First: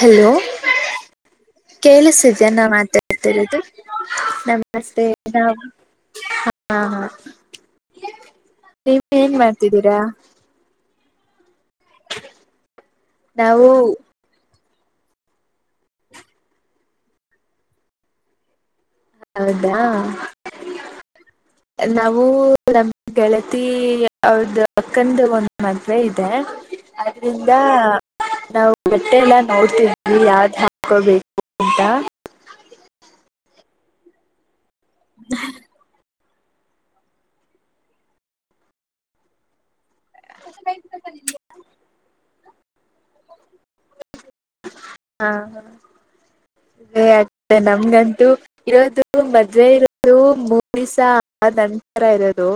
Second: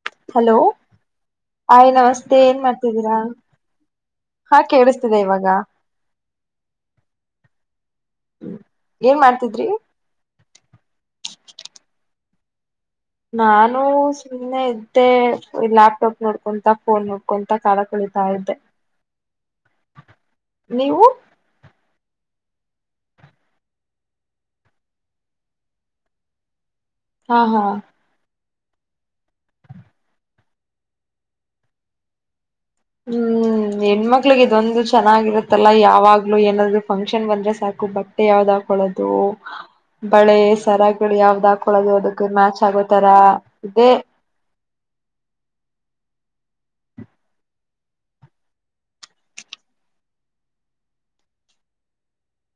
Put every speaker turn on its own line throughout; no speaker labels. Hello
hi ನಮಸ್ತೆ
ಕೇಳಿಸಿದ್ಯಾಯಾ
ಏನ್
ನಾ
ಮಾಡ್ತಿದ್ದೀರಾ
ಮಾತಾಡ್ತಿರೋದು
ಹಾ
ನಮಸ್ತೆ
ಕೇಳಿಸ್ತಿದೆ
ನಾ
ಇವಾಗ
ಹ ಹಾ ಹಾ ನೀವ ಏನ್ ಮಾಡ್ತಿದ್ದೀರಾ ನಾವು
ನಾನು ಸುಮ್ಮನೆ ಇದ್ದ ಮತ್ತೆ ಲ್ಯಾಪ್ಟಾಪ್ ನೋಡ್ಕೊಂತ ಫೋನ್ ನೋಡ್ಕೊಂತ ಕಾಲ ಕಳಿತಾ ಇದ್ದೆ
ಹೌದಾ
ನೀವು
ನಾವು ನಮ ಗೆಳತಿ ಅವ್ರ್ದ ಅಕ್ಕನ ಒಂದ್ ಮದುವೆ ಇದೆ
ಹಾ
ಅದ್ರಿಂದ
ಹಾ
ನಾವು ಬಟ್ಟೆಲ್ಲ ನೋಡ್ತಿದೀವಿ ಯಾವ್ದ್ ಹಾಕೋಬೇಕು ಅಂತ
ಹ್ಮ್ ಹೆಣ್ಮಕ್ಳಿಗೆ ಇದೊಂದು ಚೆನ್ನಾಗಿರತ್ತಲ್ಲ ಯಾವಾಗ ಏನಾದ್ರು ಫಂಕ್ಷನ್ ಬಂದ್ರೆ ಸಾಕು ಬಟ್ಟೆ ಯಾವ್ದ್ ಹಾಕೊಳ್ಳೋದು ಬಳೆ ಸರಗಳು ಯಾವ್ದ ಹಾಕಳೊದು ಅದಕ್ ಮ್ಯಾಚ್ ಆಗೋತರ ಇದೇ
ಹಾ ಸೆ ನಮ್ಗಂತೂ ಇರೋದು ಮದವೆ ಇರೋದು ಮೂರ ದಿವಸ ನಂತರ ಇರೋದು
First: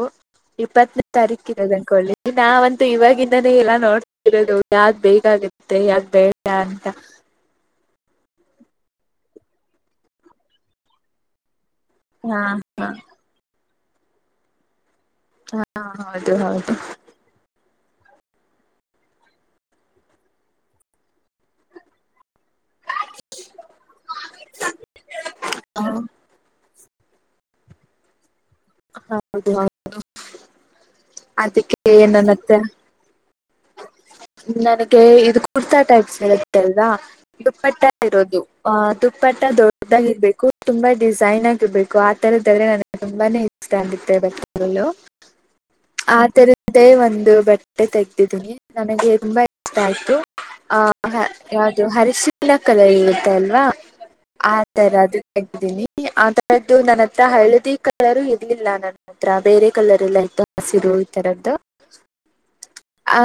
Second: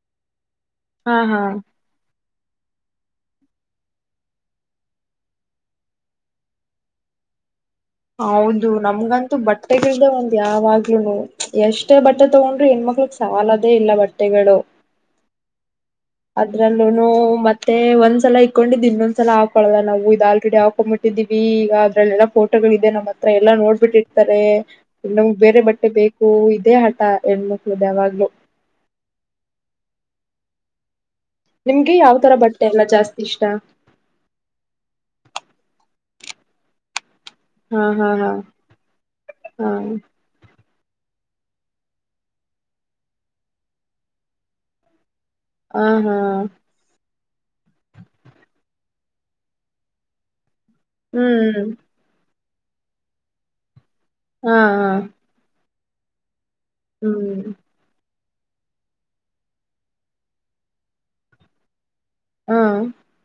ಇಪ್ಪತ್ತನೇ
ಹಾ ಹಾ
ತಾರೀಕ ಇರೋದು ನಾವಂತೂ ಇವಾಗಿಂದಾನೇ ಎಲ್ಲಾ ನೋಡ್ತಿರೋದು ಯಾವ್ದ್ ಬೇಕತ್ತ ಮತ್ತೆ ಯಾಕ ಬೇಡ ಅಂತಾ
ಹೌದು ನಮ್ಗಂತೂ ಬಟ್ಟೆಗಲ್ದೆ ಒಂದು ಯಾವಾಗ್ಲೂನು ಎಷ್ಟ [unintelligible] ಬಟ್ಟೆ
ಹಾ
ತಗೊಂಡ್ರೆ
ಹಾ
ಹೆಣ್ಮಕ್ಳಕ್ ಸಾಲೋದೇ ಇಲ್ಲ ಬಟ್ಟೆಗಳು
ಹಾ ಹೌದು ಹೌದು
ಅದ್ರಲ್ಲೂ ಮೆತ್ತೆ ಮತ್ತೆ ಒಂದ್ಸಲ ಇಕೊಂಡಿದ್ ಇನ್ನೊಂದ್ಸಲ ಹಾಕೊಳ್ಳಲ್ಲ ನಾವು ಇದ್ ಆಲ್ರೆಡಿ ಹಾಕೊಂಡ್ಬಿಟ್ಟಿದೀವಿ ಈಗ ಅದ್ರಲ್ಲ ಫೋಟೋಗಳ ಇದೆ ನಮ ಹತ್ರ ಎಲ್ಲಾ ನೋಡ್ಬಿಟ್ಟಿರ್ತಾರೆ ಇನ್ನ್ ಬೇರೆ ಬಟ್ಟೆ
ಹೌದು
ಬೇಕು ಹೂ ಇದೇ ಹಠ ಹೆಣ್ಮಕ್ಳು ದ ಯಾವಾಗ್ಲು
ಹೌದು ಅದಕ್ಕೆ
ನಿಮ್ಗೆ ಯಾವ್ ತರ
ನನ್ನ ಹತ್ರ
ಬಟ್ಟೆ ಎಲ್ಲಾ ಜಾಸ್ತಿ ಇಷ್ಟಾ
ನನಗೆ ಇದು ಕುರ್ತಾ ಟೈಪ್ಸ್ ಹೇಳುತ್ತೆ ಅಲ್ವಾ ದುಪ್ಪಟ್ಟ
ಹಾ ಹಾ
ಇರೋದು ಅಹ ದುಪ್ಪಟ್ಟ
ಹಾ
ದೊಡ್ಡಾಗಿರ್ಬೇಕು ತುಂಬಾ ಡಿಸೈನ್ ಆಗಿರ್ಬೇಕು ಆ ತರದ್ರೆ ನನಗೆ ತುಂಬಾನೇ ಇಷ್ಟ ಆಗಿತ್ತೆ [unintelligible]
ಹಾ ಹಾ ಹಾ
ಆ ತರದೇ ಒಂದು ಬಟ್ಟೆ ತೆಗ [unintelligible] ನನಗೆ ತುಂಬಾ ಇಷ್ಟ ಆಯ್ತು ಆ
ಹ್ಮ್
ಯ ಹಿ ಕಲ ಕಲರ್ ಇರತ್ತ ಅಲ್ವಾ ಆ
ಹಾ ಹಾ
ತರದ ಅದ ತಗ್ದೀನಿ ಆ ಅ [unintelligible] ನನ್ತ್ರ
ಹ್ಮ್
ಹಳದಿ ಕಲರು ಇರ್ಲಿಲ್ಲ ನನ್ನ ಹತ್ರ ಬೇರೆ ಕಲರ್ ಎಲ್ಲ ಇತು ಹಸಿರು ಈ ತರದ್ದು
ಹಾ
ಆ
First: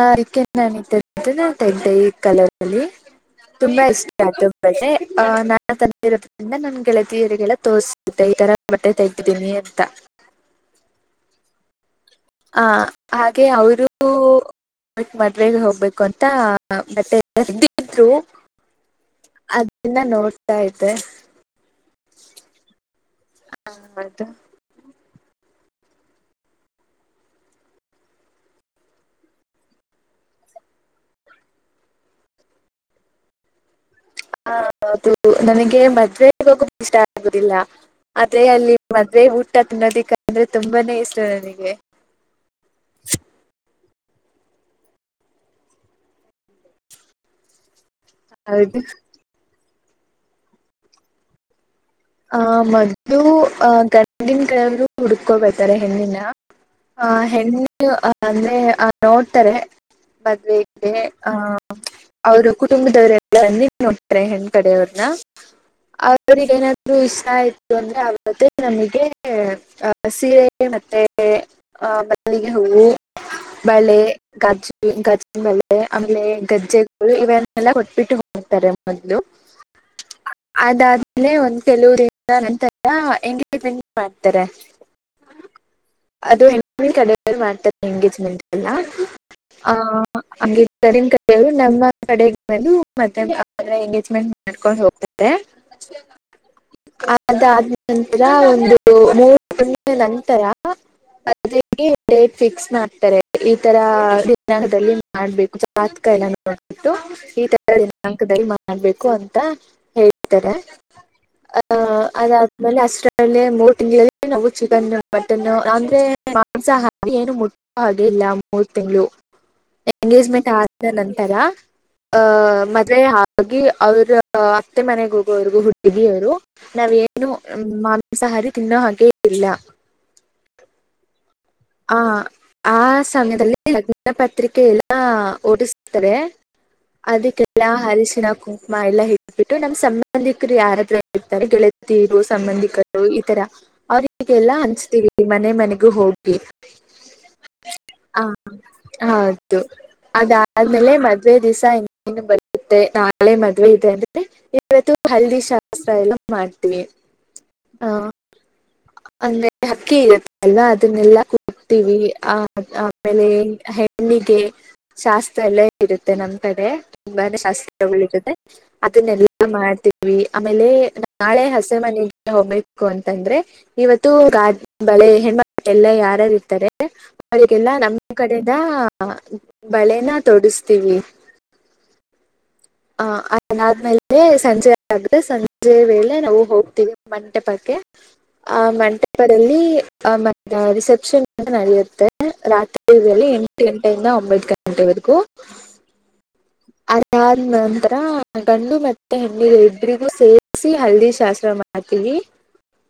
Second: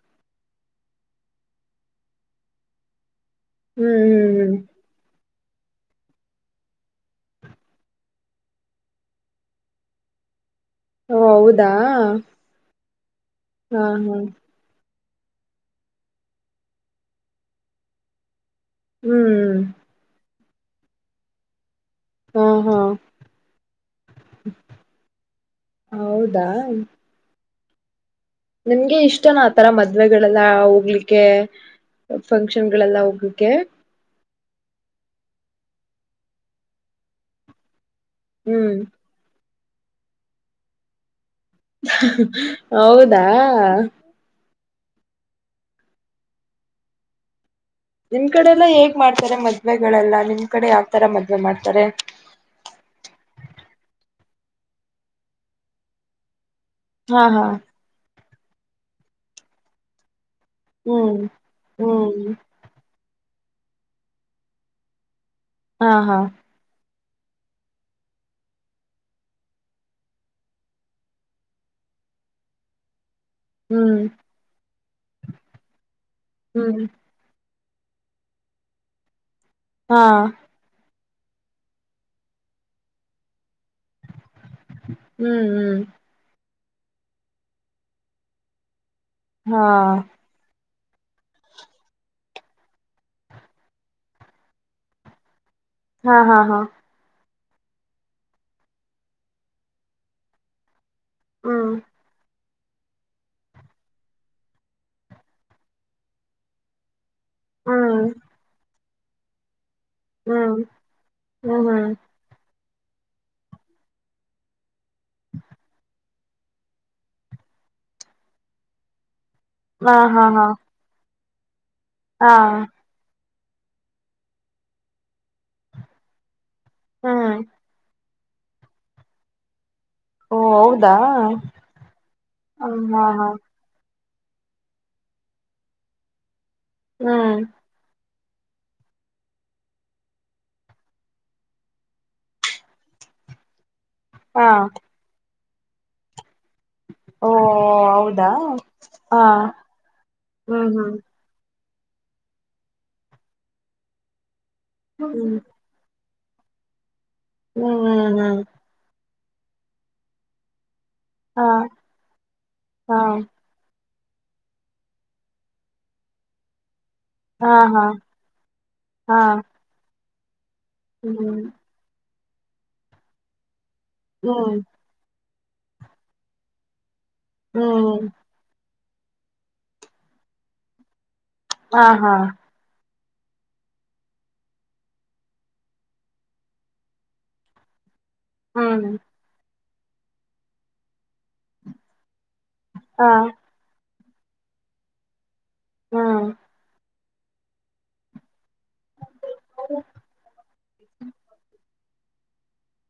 ನ ನ ಇದ್ದೆ ಈ ಕಲ ತುಂಬಾ
ಹ್ಮ್
ಇಷ್ಟ ನ
ಹ್ಮ್
[unintelligible] ನಾ ತಂದ ಇರೋದ್ರಿಂದ ನನ್ ಗೆಳತಿಯರಿಗೆಲ್ಲ ತೋರ್ಸಿದ್ದೆ ಈ ತರ ಬಟ್ಟೆ ತೆಗಿದ್ದೀನಿ ಅಂತ
ಹೌದಾ
ಹ ಹಾಗೆ
ಹಾ
ಅವರು
ಹಾ
ಕ್ ಮದುವೆಗೆ ಹೋಗ್ಬೇಕು ಅಂತ ಮತ್ತೆಿದ್ರು
ಹ್ಮ್
ಅದನ್ನ ನೋಡ್ತಾ ಇತೆ
ಹಾ ಹಾ
ಅದು
ಹೌದಾ ನಿಮ್ಗೆ ಇಷ್ಟನ ಆತರ ಮದ್ವೆಗಳೆಲ್ಲ ಹೋಗ್ಲಿಕ್ಕೆ ಫಂಕ್ಷನ್ ಗಳೆಲ್ಲ ಹೋಗ್ಲಿಕ್ಕೆ
ಹ ಹೌದು ನನಗೆ ಮದ್ುವೆ ಇವಾಗ ಇಷ್ಟ ಆಗುದಿಲ್ಲ ಆದೆ ಅಲ್ಲಿ
ಹ್ಮ್
[inaudible] ಅದೇ ಊಟ ತಿನ್ನೋದಕ್ಕೆ ಅಂದ್ರೆ ತುಂಬಾನೇ ಇಷ್ಟ ನನಗೆ
ಹೌದಾ ನಿಮ್ ಕಡೆ ಎಲ್ಲಾ
ಹೌದು
ಹೇಗ್ ಮಾಡ್ತಾರೆ ಮದ್ವೆಗಳೆಲ್ಲಾ ನಿಮ್ ಕಡೆ ಯಾವ್ತರ ಮದ್ವೆ ಮಾಡ್ತಾರೆ
ಆಹ ಮೊದಲು ಆ ಗಂಡಿನ ಕಳವರು ಹುಡ್ಕೊಬೇಕತಾರೆ ಹೆಣ್ಣಿನ ಆ
ಹಾ ಹಾ
ಹೆಣ್ಣ ಅಂದ್ರೆ ನೋಡ್ತಾರೆ ಮದ್ವೆ [inaudible] [unintelligible]
ಹ್ಮ್
ಆ
ಹ್ಮ್
ಅವರು ಕುಟುಂಬದವರೆಲ್ಲ ನೋಡ್ತಾರೆ ಹೆಣ್ ಕಡೆಯ ಅವ್ರನ್ನ
ಹಾ ಹಾ
ಅವ್ರಗ [inaudible] ಇಷ್ಟ ಆಯತು ಅಂದ್ರೆ ಅವ್ದೇ ನಮಗೆ ಆ ಸೀರೆ ಮತ್ತೆ [inaudible] ಆ ಬಲ್ಲಿಗೆ ಹೋಗಿ [inaudible] ಬಳೆ
ಹ್ಮ್
ಗ್ಜು ಗ್ಜಿನ ಬಳೆ ಆಮೇಲೆ
ಹ್ಮ್
ಗಜ್ಜೆಗಳು ಇವೆನ್ ಎಲ್ಲ ಕೊಟ್ಬಿಟ್ಟು ಹೋಗ್ತಾರೆ ಮೊದ್ಲು
ಹಾಂ
ಅದಾದಲಲೆ ಒಂದ್ ಕೆಲವರಿಂದ ನಂತರ ಎ ಮಾಡ್ತಾರೆ [inaudible]
ಹ್ಮ್ ಹ್ಮ್
ಅದು ಕ್ತದೆ ಎಂಗಜ್ಮೆಂಟ್ ಎ
ಹಾ
ಹಂಗರಿ ಕಡಗಳು ನಮ್ಮ ಕಡೆ ಮ ಮತ್ತೆ ಎಂಗೇಜ್ಮೆಂಟ್ ಮಾಡ್ಕೊಂಡು ಹೋಗ್ತಾರೆ [inaudible]
ಹಾ ಹಾ ಹಾ
ಅದಾದ ನಂತರ ಒಂದು ಮೂರು ನಂತರ [inaudible] ಅದ
ಹ್ಮ್
[inaudible] ಫಿಕ್ಸ್ ಮಾಡ್ತಾರೆ ಈ ತರ ದಿನದಲ್ಲಿ ಮಾಡ್ಬೇಕುಾತ್ ಕ ಎಲ್ಲ ನೋಬಿಟ್ಟು [inaudible] ಈ ತರ
ಹ್ಮ್
ದಿನಾಂಕ ದ ಮಾಡ್ಬೇಕು ಅಂತ ಹೇಳ್ತಾರೆ [inaudible]
ಹ್ಮ ಹ್ಮ
ಆ ಅದಾದ್ಮೇಲೆ ಹಸರಲ್ಲಿ ಮೂರು ತಿಂಡಿಲ್ಲಿ ನಾವು ಚಿಕನ್ ಮಟನ್ನು ಅಂದ್ರೆ ಸ ಹಾಗ ಏನು ಮುಟ್ಟುವ ಹಾಗೆ ಇಲ್ಲ ಮೂರ್ ತಿಂಗಳು
ಹಾ ಹಾ ಹಾ
ಎಂಗೇಜ್ಮೆಂಟ್ ಆದ ನಂತರ ಅ
ಹಾ
ಮ [inaudible] ಹಾಗೆ ಅವ್ರ ಅತ್ತೆ ಮನೆಗೆ ಹೋಗುವವ್ರಗು ಹು ದಿದಿಯರು ನಾವ್ ಏನು
ಹ್ಮ್
ಮಾಮಿಸ ಹಾರಿ ತಿನ್ನೋ ಹಾಗೆ ಇಲ್ಲ
ಓ ಹೌದಾ
ಹ
ಹ
ಆ
ಹಾ ಹಾ
ಸಮಯದಲ್ಲಿ ಲಗ್ನ ಪತ್ರಿಕೆ ಎಲ್ಲಾ ಓಡಿಸ್ತಾರೆ
ಹ್ಮ್
ಅದಕ್ಕೆಲ್ಲಾ ಅರಿಸಿನಕ ಮಾ ಎಲ್ಲ ಹಟ್ಬಿಟ್ಟು ನಮ್ ಸಂಬಂಧಿಕರು ಯಾರತ್ರ ಇರ್ತಾರೆ ಗೆಳತೀರು ಸಂಬಂಧಿಕರು ಈತರ ಅವ್ರ
ಹಾ
ಈೀಗೆಲ್ಲ ಅನ್ಸ್ತೀವಿ ಮನೆ ಮನೆಗೂ ಹೋಗಿ
ಓ
ಹ
ಹೌದಾ ಹಾ
ಹೌದು
ಹ್ಮ್
ಅದಾದ್ಮೇಲೆ
ಹ್ಮ್
ಮ ಮದ್ೆ ದಿವಸ ಇ ಬರುತ್ತೆ ನಾಳೆ ಮದ್ೆ ಇದೆ ಅಂದ್ರೆ ಇವತ್ತು
ಹ್ಮ್
ಹಿ ಸ ಎಲ್ಲ ಮಾಡ್ತೀವಿ
ಹ್ಮ್ ಹ್ಮ
ಆ
ಹ್ಮ
ಅಂದ್ರೆ ಹಕ್ಕಿ ಇರುತ್ತೆ ಅಲ್ವಾ ಅದನ್ನೆಲ್ಲ
ಹಾ
ಕುಡ್ತವಿ ಆ
ಹಾ
ಆಮೇಲೆ ಹೆಣ್ಣಿಗೆ ಶಾಸ್ತ್ರ ಎಲ್ಲ ಇರುತ್ತೆ ನಮ್ ಕಡೆ ತುಂಬಾನೇ
ಹಾ ಹಾ
ಶಾಸ್ತ್ರಗಳಿರುದೆ
ಹಾ
ಅದನ್ನೆಲ್ಲಾ ಮಾಡ್ತೀವಿ ಆಮೇಲೆ ನಾಳೆ
ಹ್ಮ್
ಹ ಮದುವೆ ಮನೆಗೆ ಹೋಗ್ಬೇಕು ಅಂತಂದ್ರೆ ಇವತ್ತು ಗ
ಹ್ಮ್
ಬಳೆ ಹೆಣ್ಮಳ ಎಲ್ಲ ಯಾರಾರು ಇರ್ಾರೆ ಅವರಿಗೆಲ್ಲಾ
ಹ್ಮ್
ನಮ್ಮ್ ಕಡೆಿಂದ ಬಳೆನ ತೊಡಿಸ್ತೀವಿ
ಹಾ ಹಾ
ಹ ಅಾದ್ಮೇಲೆ ಸಂಜೆ ಆಗದೆ ಸಂಜೆ ವೇಳೆ ನಾವು ಹೋಗ್ತೀವಿ ಮಂಟೆ ಪಕ್ಕೆ
[unintelligible]
ಆ್ ಮಂಟಪದಲ್ಲಿ ಆ ಮ ರಿಸೆಪ್ಷನ್ ಅಂತ ನಡೆಯುತ್ತೆ
ಹಾ
ರಾತ್ರಿದಲ್ಲಿ ಎಂಟು ಗಂಟೆಯಿಂದ ಒಂಬತ್ತು ಗಂಟೆವರೆಗೂ
ಹ್ಮ್
ಅದಾದ ನಂತರ ಗಂಡು ಮತ್ತೆ ಹೆಣ್ಣ ಇಬರಿಗೂ ಸೇರಿಸಿ ಹಲ್ದಿ ಶಾಸ್ತ್ರ ಮಾಡ ಮಾಡ್ತೀವಿ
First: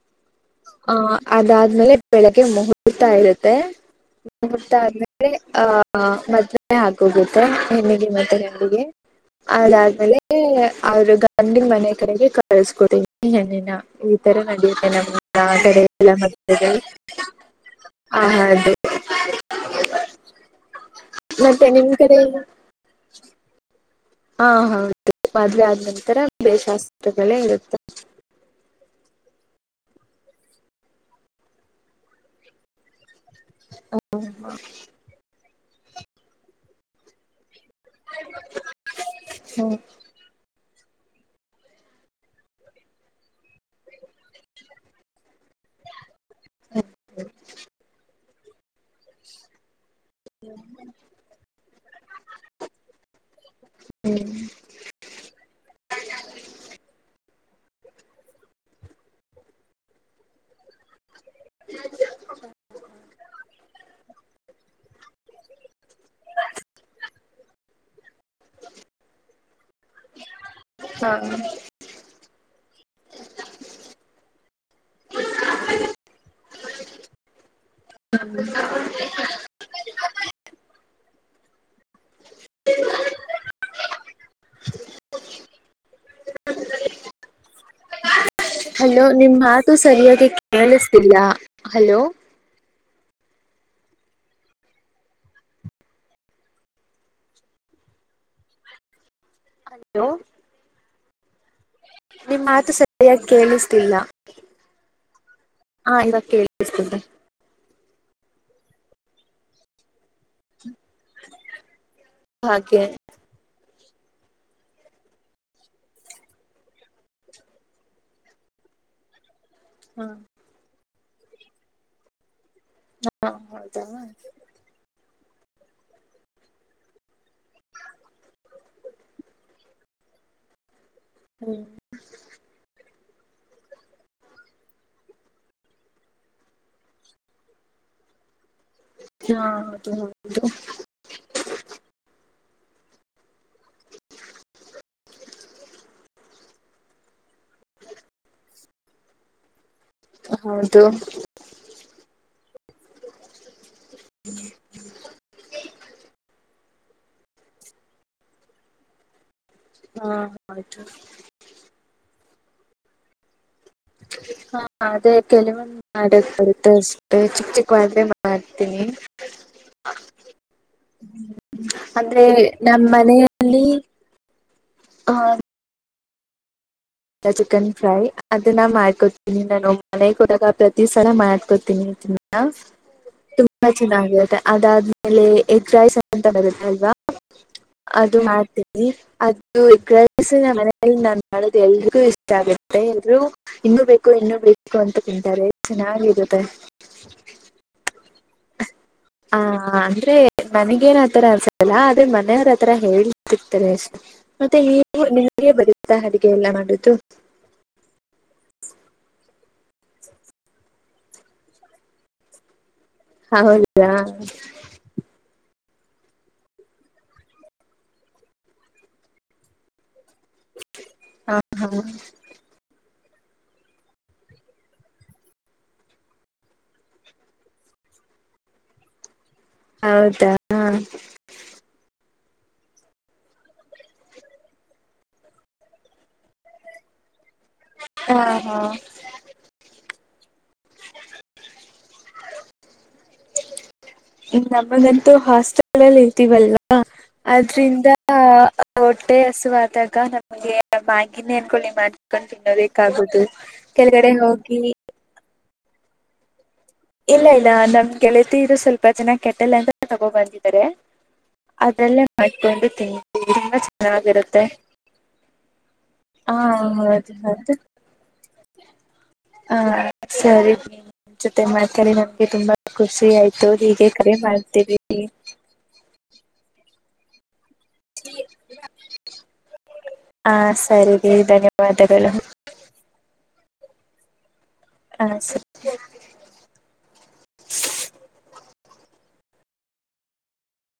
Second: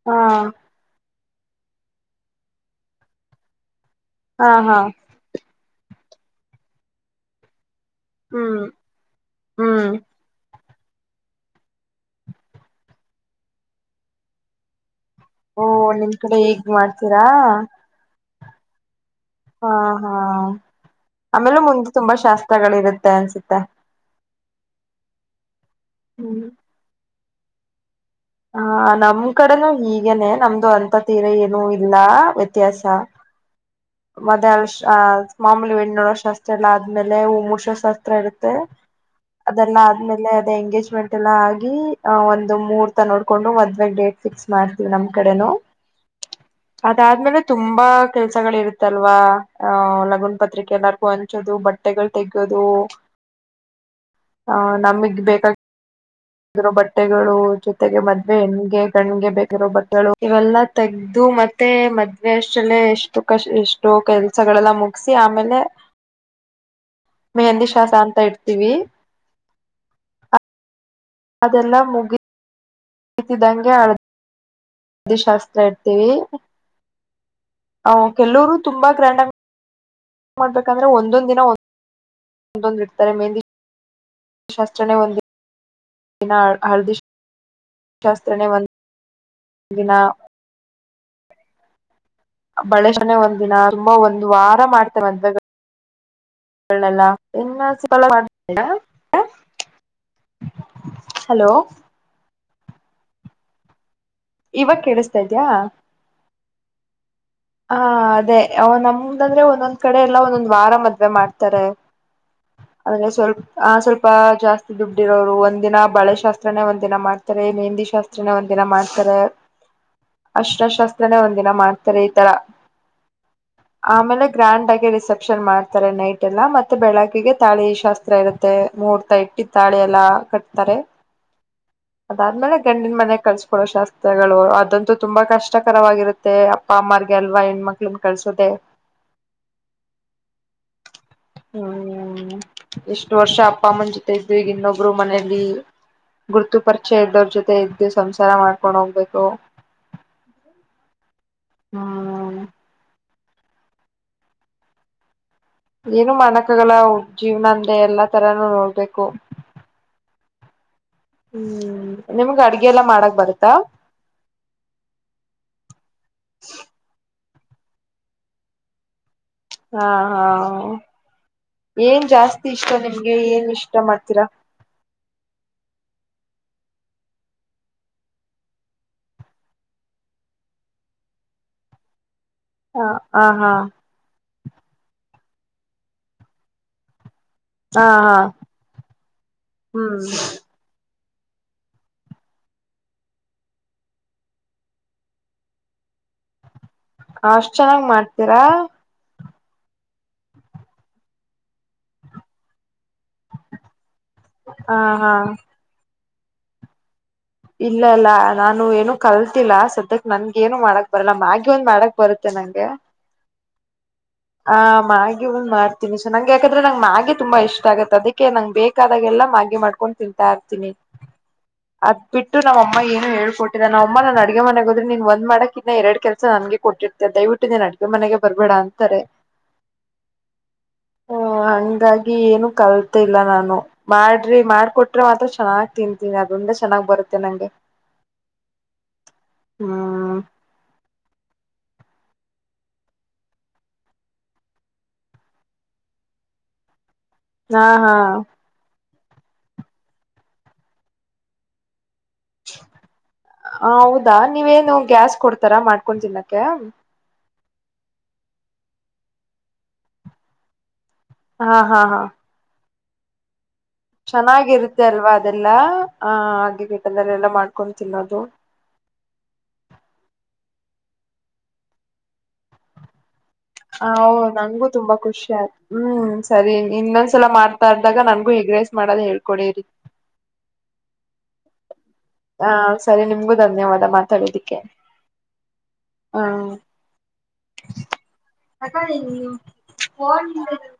ಹಾ
ಹ ಅದಾದ್ಮೇಲೆ ಬೆಳಗ್ಗೆ ಮುಹೂರ್ತ ಇರುತ್ತೆ
ಹಾ
ಮುಹೂರ್ತ
ಹಾ
ಆದ್ಮೇಲೆ ಆ ಮದ್ನೆ ಆಗೋಗುತ್ತೆ ಹೆ್ಣಿಗೆ ಮತ್ತೆ
ಹ್ಮ್
ಗಂಡಿಗೆ
ಹ್ಮ್
ಹೌದಾದ್ಮೇಲೆ ಅವ್ರ ಗಂಡಿ ಮನೆ ಕಡೆಗೆ ಕಳ್ಸ್ಕೊತ ಏನ ಈ ತರ ನಂಡತ ಆ
ಓ
ಕಡೆಲ್ಲ
ನಿಮ್ ಕಡೆ ಹೀಗ್
ಮಾಡತ
ಮಾಡ್ತೀರಾ
ಆ ಅದು
ಹಾ ಹಾ ಆಮೇಲೆ
ಮತ್ತೆ
ಮುಂದೆ
ನಿಮ್
ತುಂಬಾ
ಕಡೆ
ಶಾಸ್ತ್ರಗಳಿರುತ್ತೆ ಅನ್ಸುತ್ತೆ
ಹಾ ಹೌದು ಮದ್ವೆ ಆದ ನಂತರ
ಹ್ಮ್
ಬೇ ಶಾಸ್ತ್ರಗಳೇ ಇರುತ್ತೆ
ಹ ನಮ್ ಕಡೆನುೂ ಹೀಗನೆ ನಮ್ದು ಅಂತ ತೀರ ಏನುೂ ಇಲ್ಲ ವ್ಯತ್ಯಾಸ ಮದೆ ಅಲ್ ಮಾಮೂಲಿ ಎಣ್ಣ ನೋಡೋಷ್ಟ್ ಅಷ್ಟೆಲ್ಲ ಆದ್ಮೇಲೆ ಹೂವು ಮುಷ ಾಸ್ತ್ರ ಇರುತ್ತೆ ಅದೆಲ್ಲ
ಹ್ಮ್
ಆದ್ಮೇಲೆ ಎಂಗೇಜ್ಮೆಂಟ್ ಎಲ್ಲ ಆಗಿ್ ಒಂದು ಮೂರ್ ತ ನೋಡಕೊಂಡು ಮದ್ವೆ ಡೇಟ್ ಫಿಕ್ಸ್ ಮಾಡ್ತೀವಿ ನಮ್ ಕಡೆನು ಅದಾದ್ಮೇಲೆ ತುಂಬಾ ಕೆಲ್ಸಗಳಿ ಇರುತ್ತಲ್ವಾ ಅ ಲಗನ್ ಪತ್ರಿಕೆ ಎಲ್ಲಗೂ ಹಂಚೋದು ಬಟ್ಟೆಗಳು ತೆಗೆೋದು ನಮಗ್ ಬೇಕ ಿರೋ ಬಟ್ಟೆಗಳು ಜೊತೆಗೆ ಮದ್ವೆ ಹೆಣ್ಣಗೆ ಕಣ್ಗೆ ಬೇಕಿರೋ ಬಟ್ಟೆಗಳು ಇವೆಲ್ಲಾ ತೆಗ್ದು ಮತ್ತೆ ಮದ್ೆ ಅಷ್ಟಲ್ಲೇ ಎಷ್ಟು ಕ ಎಷ್ಟೋ ಕೆಲ್ಸ ಸಗಳೆಲ್ಲ ಮುಗಸಿ ಆಮೇಲೆ ಮೆಹಂದಿ ಶವಾಸ ಅಂತ ಇಡ್ತೀವಿ
ಹಾ
ಅದೆಲ್ಲ ಮು ಆತಿದ್ದಂಗೆ ಅಳ್ದ ವ ಶಾಸ್ತ್ರ ಇಡ್ತೀವಿ ಅವ ಕೆಲ್ಲರು ತುಂಬಾ ಗ್ರ್ಯಾಂಡ್ ಆ ಮಾಡಬೇಕಂದ್ರೆ ಒಂದೊಂದ ದಿನ ಒಂದೊಂದು ಇಡ್ತಾರೆ ಮೆಂದ ಶಾಸ್ತ್ರನೇ ಒಂದು ದಿನ ಹಳದಿ ಶಾಸ್ತ್ರ ಶಾಸ್ತ್ರೆ ಬಂದ
ಹಲೋ ನಿಮ್ ಮಾತು ಸರಿಯಾಗಿ ಕೇಳಿಸ್ತಿಲ್ಲ ಹಲೋ
ಬಳೇಶಾನೆ ಒಂದ್ ದಿನ ತುಂಬಾ ಒಂದ್ ವಾರ ಮಾಡ್ತೇವೆ ಮಂದ್ವೆ ಇ
ಹಲೋ
ಹಲೋ
ನಿಮ್ ಮಾತು ಸರಿಯಾಗಿ ಕೇಳಿಸ್ತಿಲ್ಲ
ಇವಾಗ ಕೇಳಿಸ್ತಾ ಇದ್ಯಾ
ಹಾ ಇವಾಗ ಕೇಳರ್ತೆ
ಹ ಅದೇ ನಮ್ದಂದ್ರೆ ಒಂದೊಂದ್ ಕಡೆ ಎಲ್ಲ ಒಂದೊಂದ್ ವಾರ ಮದೆ ಮಾಡ್ತಾರೆ
ಹಾಗೆ
ಅದನ್ನ ಸ್ವಲ್ಪ ಆ ಸ್ವಲ್ಪ ಜಾಸ್ತಿ ದುಡ್ಡಿರೋರು ಒಂದ ದಿನ ಬಳೆ ಶಾಸ್ತ್ರನೇ ಒಂದ ದಿನ ಮಾಡ್ತಾರೆ ಮೆಹಂದಿ ಶಾಸ್ತ್ರ ಒಂದಿನ ಮಾಡ್ತಾರೆ
ಹ್ಮ
ಅಷ್ಟಶಾಸ್ತ್ರನೇ ಒಂದಿನ ಮಾಡ್ತಾರೆ ಈ ತರ
ಹಾ ಹೌದ
ಆಮೇಲೆ ಗ್ರ್ಯಾಂಡ್ ಆಗಿ ರಿಸೆಪ್ಷನ್ ಮಾಡ್ತಾರೆ ನೈಟ್ ಎಲ್ಲ ಮತ್ತೆ ಬೆಳಗ್ ಗೆ ತಾಳಿ ಶಾಸ್ತ್ರ ಇರುತ್ತೆ ಮೂಹೂರ್ತ ಇಟ್ಟ ತಾಳೆ ಎಲ್ಲಾ ಕಟ್ತಾರೆ
ಹ್ಮ್
ಅದಾದ್ಮೇಲೆ ಗಂಡಿನ ಮನೆ ಕಳ್ಸ್ಕೊಡೋ ಶಾಸ್ತ್ರಗಳು ಅದಂತೂ ತುಂಬಾ ಕಷ್ಟಕರವಾಗಿರುತ್ತೆ ಅಪ್ಪಮ್ಮಾರ್ ಅಲ್ವ ಹೆಣ್ಮಕ್ಳನ್ ಕಳ್ಸದೆ
ಹಾದು ಹೌದು
ಹ್ಮ [unintelligible] ಎಷ್ಟು ವರ್ಷ ಅಪ್ಪ ಅಮ್ಮನ ಜೊತೆ ಇದ್ವಿ ಈಗ ಇನ್ನೊಬ್ರು ಮನಲಿ ಗುರ್ತು ಪರಿಚಯ ಇದ್ದವ್ರ ಜೊತೆ ಇದ್ದು ಸಂಸಾರ ಮಾಡ್ಕೊಂಡು ಹೋಗ್ಬೇಕು
ಹೌದು
ಹ್ಮ್
ಹ್ಮ
ಏನು ಮನಕಗಳ ಜೀವನ ಅಂದೆ ಎಲ್ಲಾ ತರಾನೂ ನೋಡ್ಬೇಕು
ಹಾ ಆಯ್ತು
ಹ್ಮ್ ನಿಮ್ಗ ಅಡ್ಗೆ ಎಲ್ಲಾ ಮಾಡಕ್ ಬರುತ್ತಾ
ಹಾ ಅದೇ ಕೆಲವು ಮಾಡಕ್ ಬರುತ್ತೆ ಅಷ್ಟೇ ಚಿಕ್ ಚಿಕ್ಕವಾಗೇ ಮಾಡ್ತೀನಿ
ಹಾ ಹಾ ಏನ್
ಅಂದ್ರೆ
ಜಾಸ್ತಿ ಇಷ್ಟ
ನಮ್
ನಿಮ್ಗೆ ಏನ್ ಇಷ್ಟ ಮಾಡ್ತೀರಾ
ಹಾ ಚಿಕನ್ ಫ್ರೈ ಅದನ್ನ ಮಾಡ್ಕೊತೀನಿ ನಾನು ಮನೆಗೆಳಗ ಪ್ರತಿ ಸಲ ಮಾಡ್ಕೊತೀನಿ
ಹ ಹ ಹಾ ಹಾ
ತುಂಬಾ ಚೆನ್ನಾಗಿರುತ್ತೆ ಅದಾದ್ಮೇಲೆ ಎಗ್ ರೈಸ್ಂತ ಬರುತ್ತೆ ಅಲ್ವಾ
ಹಾ
ಅದು ಮಾಡ್ತೀವಿ ಅದು
ಹ್ಮ್
ಮನ ನ ಎಲ್ರಿಗೂ ಇಷ್ಟ ಆಗುತ್ತೆ ಎರು ಇನ್ನುೂ ಬೇಕು ಇನ್ನುೂ ಬೇಕು ಅಂತ ತಿಂತಾರೆ ಚೆನ್ನಾಗಿರುತ್ತೆ
ಅಷ್ಟ ಚೆನ್ನಾಗ್ ಮಾಡ್ತೀರಾ
ಹ ಅಂದ್ರೆ ಮನಗೇನ್ ಆತರ ಅನ್ಸತಲ್ಲ ಆದ್ರೆ ಮನೆಯವ್ರ ಆತರ ಹೇಳಿ ಸಿಗ್ತಾರೆ ಅಷ್ಟೇ ಮತ್ತೆ
ಹ ಹಾ
ನಿಮಗೆ ಬರೀತಾ ಅಡಗೆ ಎಲ್ಲ ಮಾಡುದು
ಇಲ್ಲ ಇಲ್ಲ ನಾನು ಏನು ಕಲ್ ಗೊಲ್ಲ ಸದ್ಯಕ್ ನನ್ಗ ಏನು ಮಾಡಕ್ ಬರಲ್ಲ ಮ್ಯಾಗಿಿ ಒಂದ್ ಮಾಡಕ್ ಬರುತ್ತೆ ನಂಗೆ
ಹೌದಾ
ಆ ಮಾಗಿ ಒಂದ್ ಮಾಡ್ತೀನಿ ಸೊ ನಂಗೆ ಯಾಕಂದ್ರೆ ನಂ್ ಮಾಗಿೆ ತುಂಬಾ ಇಷ್ಟ ಆಗತ್ತೆ ಅದಕ್ಕೆ ನಂಗೆ ಬೇಕಾದಾಗೆಲ್ಲ ಮಾಗಿ ಮಾಡ್ಕೊಂಡು ತಿಂತಾ ಇರ್ತೀನಿ
ಹಾ ಹಾ
ಅದ್ ಬಿಟ್ಟು ನಮ್ಮ ಏನು ಹೇಳ್ಕೊಟ್ಟಿದ ನಮ್ಮ ನ ಅಗೆ ಮನೆಗೆೋದ್ರೆ ನೀನ್ ಒಂದ್ ಮಾಡಕ್ ಇನ್ನ ಎರಡ್ ಕೆಲಸ ನನ್ಗೆ ಕೊಟ್ಟ ದಯವಿಟ್ಟುಿನಿನ ಅಡುಗೆ ಮನೆಗೆ ಬರ್ಬೇಡ ಅಂತಾರೆ
ಹೌದಾ ಹ
ಹ ಹಂಗಾಗಿ ಏನು ಕಲ್ತಲ್ಲ ನಾನು ಮಾಡ್ರಿ ಮಾಡಕೊಟ್ರೆ ಮಾತ್ರ ಚೆನ್ನಾಗ್ ತಿಂತೀನಿ ಅದರಿಂದ ಚೆನ್ನಾಗ್ ಬರುತ್ತೆ ನಂಗೆ
ಹಾ ಹಾ
ಹ್ಮ
[unintelligible] ನಮಗಂತೂ ಹಾಸ್ಟೆಲ್ಲ್ಲಿ ಇರ್ತೀವಲ್ವಾ ಹ
ಹಾ
ಆದ್ರಿಂದ
ಹಾ
ಹೊಟ್ಟೆ ಹಸುವಾದಾಗ ನಮಗೆ ಬಾಗಿಿನ ಅನ್ಕೊಳ್ಳಿ ಮಾಡ ಕಕೊಂಡು ತಿನ್ನಬೇಕಾಗುದು ಕೆಳಗಡೆ
ಹೌದಾ
ಹೋಗಿ
ನೀವೇನು ಗ್ಯಾಸ್ ಕೊಡ್ತ್ ತೀರಾ ಮಾಡ್ಕೊಂಡ್ ತಿನ್ನೋಕೆ.
ಇಲ್ಲ ಇಲ್ಲ ನಮ್ ಗೆಳೆತಿ ಇದು ಸ್ವಲ್ಪ ಜನ ಕೆಟ್ಟಲ್ಲ ಅಂತಾ ತಗೋ ಬಂದಿದ್ದಾರೆ.
ಹಾ ಹಾ ಹಾ
ಅದಲ್ಲೇ ಮಾಡ್ಕೊಂಡು ತಿಂತು ಚೆನ್ನಾಗಿ
ಚೆನ್ನಾಗಿರುತ್ತೆ ಅಲ್ವಾ ಅದೆಲ್ಲ ಆ
ಹಾ
ಹಾಗಗೆ ಗಟಲ್ಲಲ್ಲ
ಹೌದು
ಎಲ್ಲಾ
ಹೌದು
ಮಾಡ್ಕೊತಿನ್ನೋ ಅದು
ಹಾ ಸರಿ ಮಾಡ್ಕಾರೆ ನಮ್ಗೆ ತುಂಬಾ ಖುಷಿ ಆಯ್ತು ಹೀಗೆ ಕರೆ ಮಾಡ್ತೀ ರಿ.
ಹುಷಾರ್ ಹ್ಮ್ ಸರಿ ಇನ್ನೊಂದ್ಸಲ ಮಾಡ್ತಾಾರ್ದಾಗ ನನ್ಗೆ ಹೆಗ್ರೈಸ್ ಮಾಡದ್ ಹೇಳ್ಕೊಡಿರಿ.
ಹಾ ಸರಿ ರಿ ಧನ್ಯವಾದಗಳು.
ಹಾ ಸರಿ ನಿಮ್ಗೂ ಧನ್ಯವಾದ ಮಾತಾಡೋದಿಕ್ಕೆ.
ಹಾ ಸರಿ
ಹಾ ಫೊನ್ [unintelligible]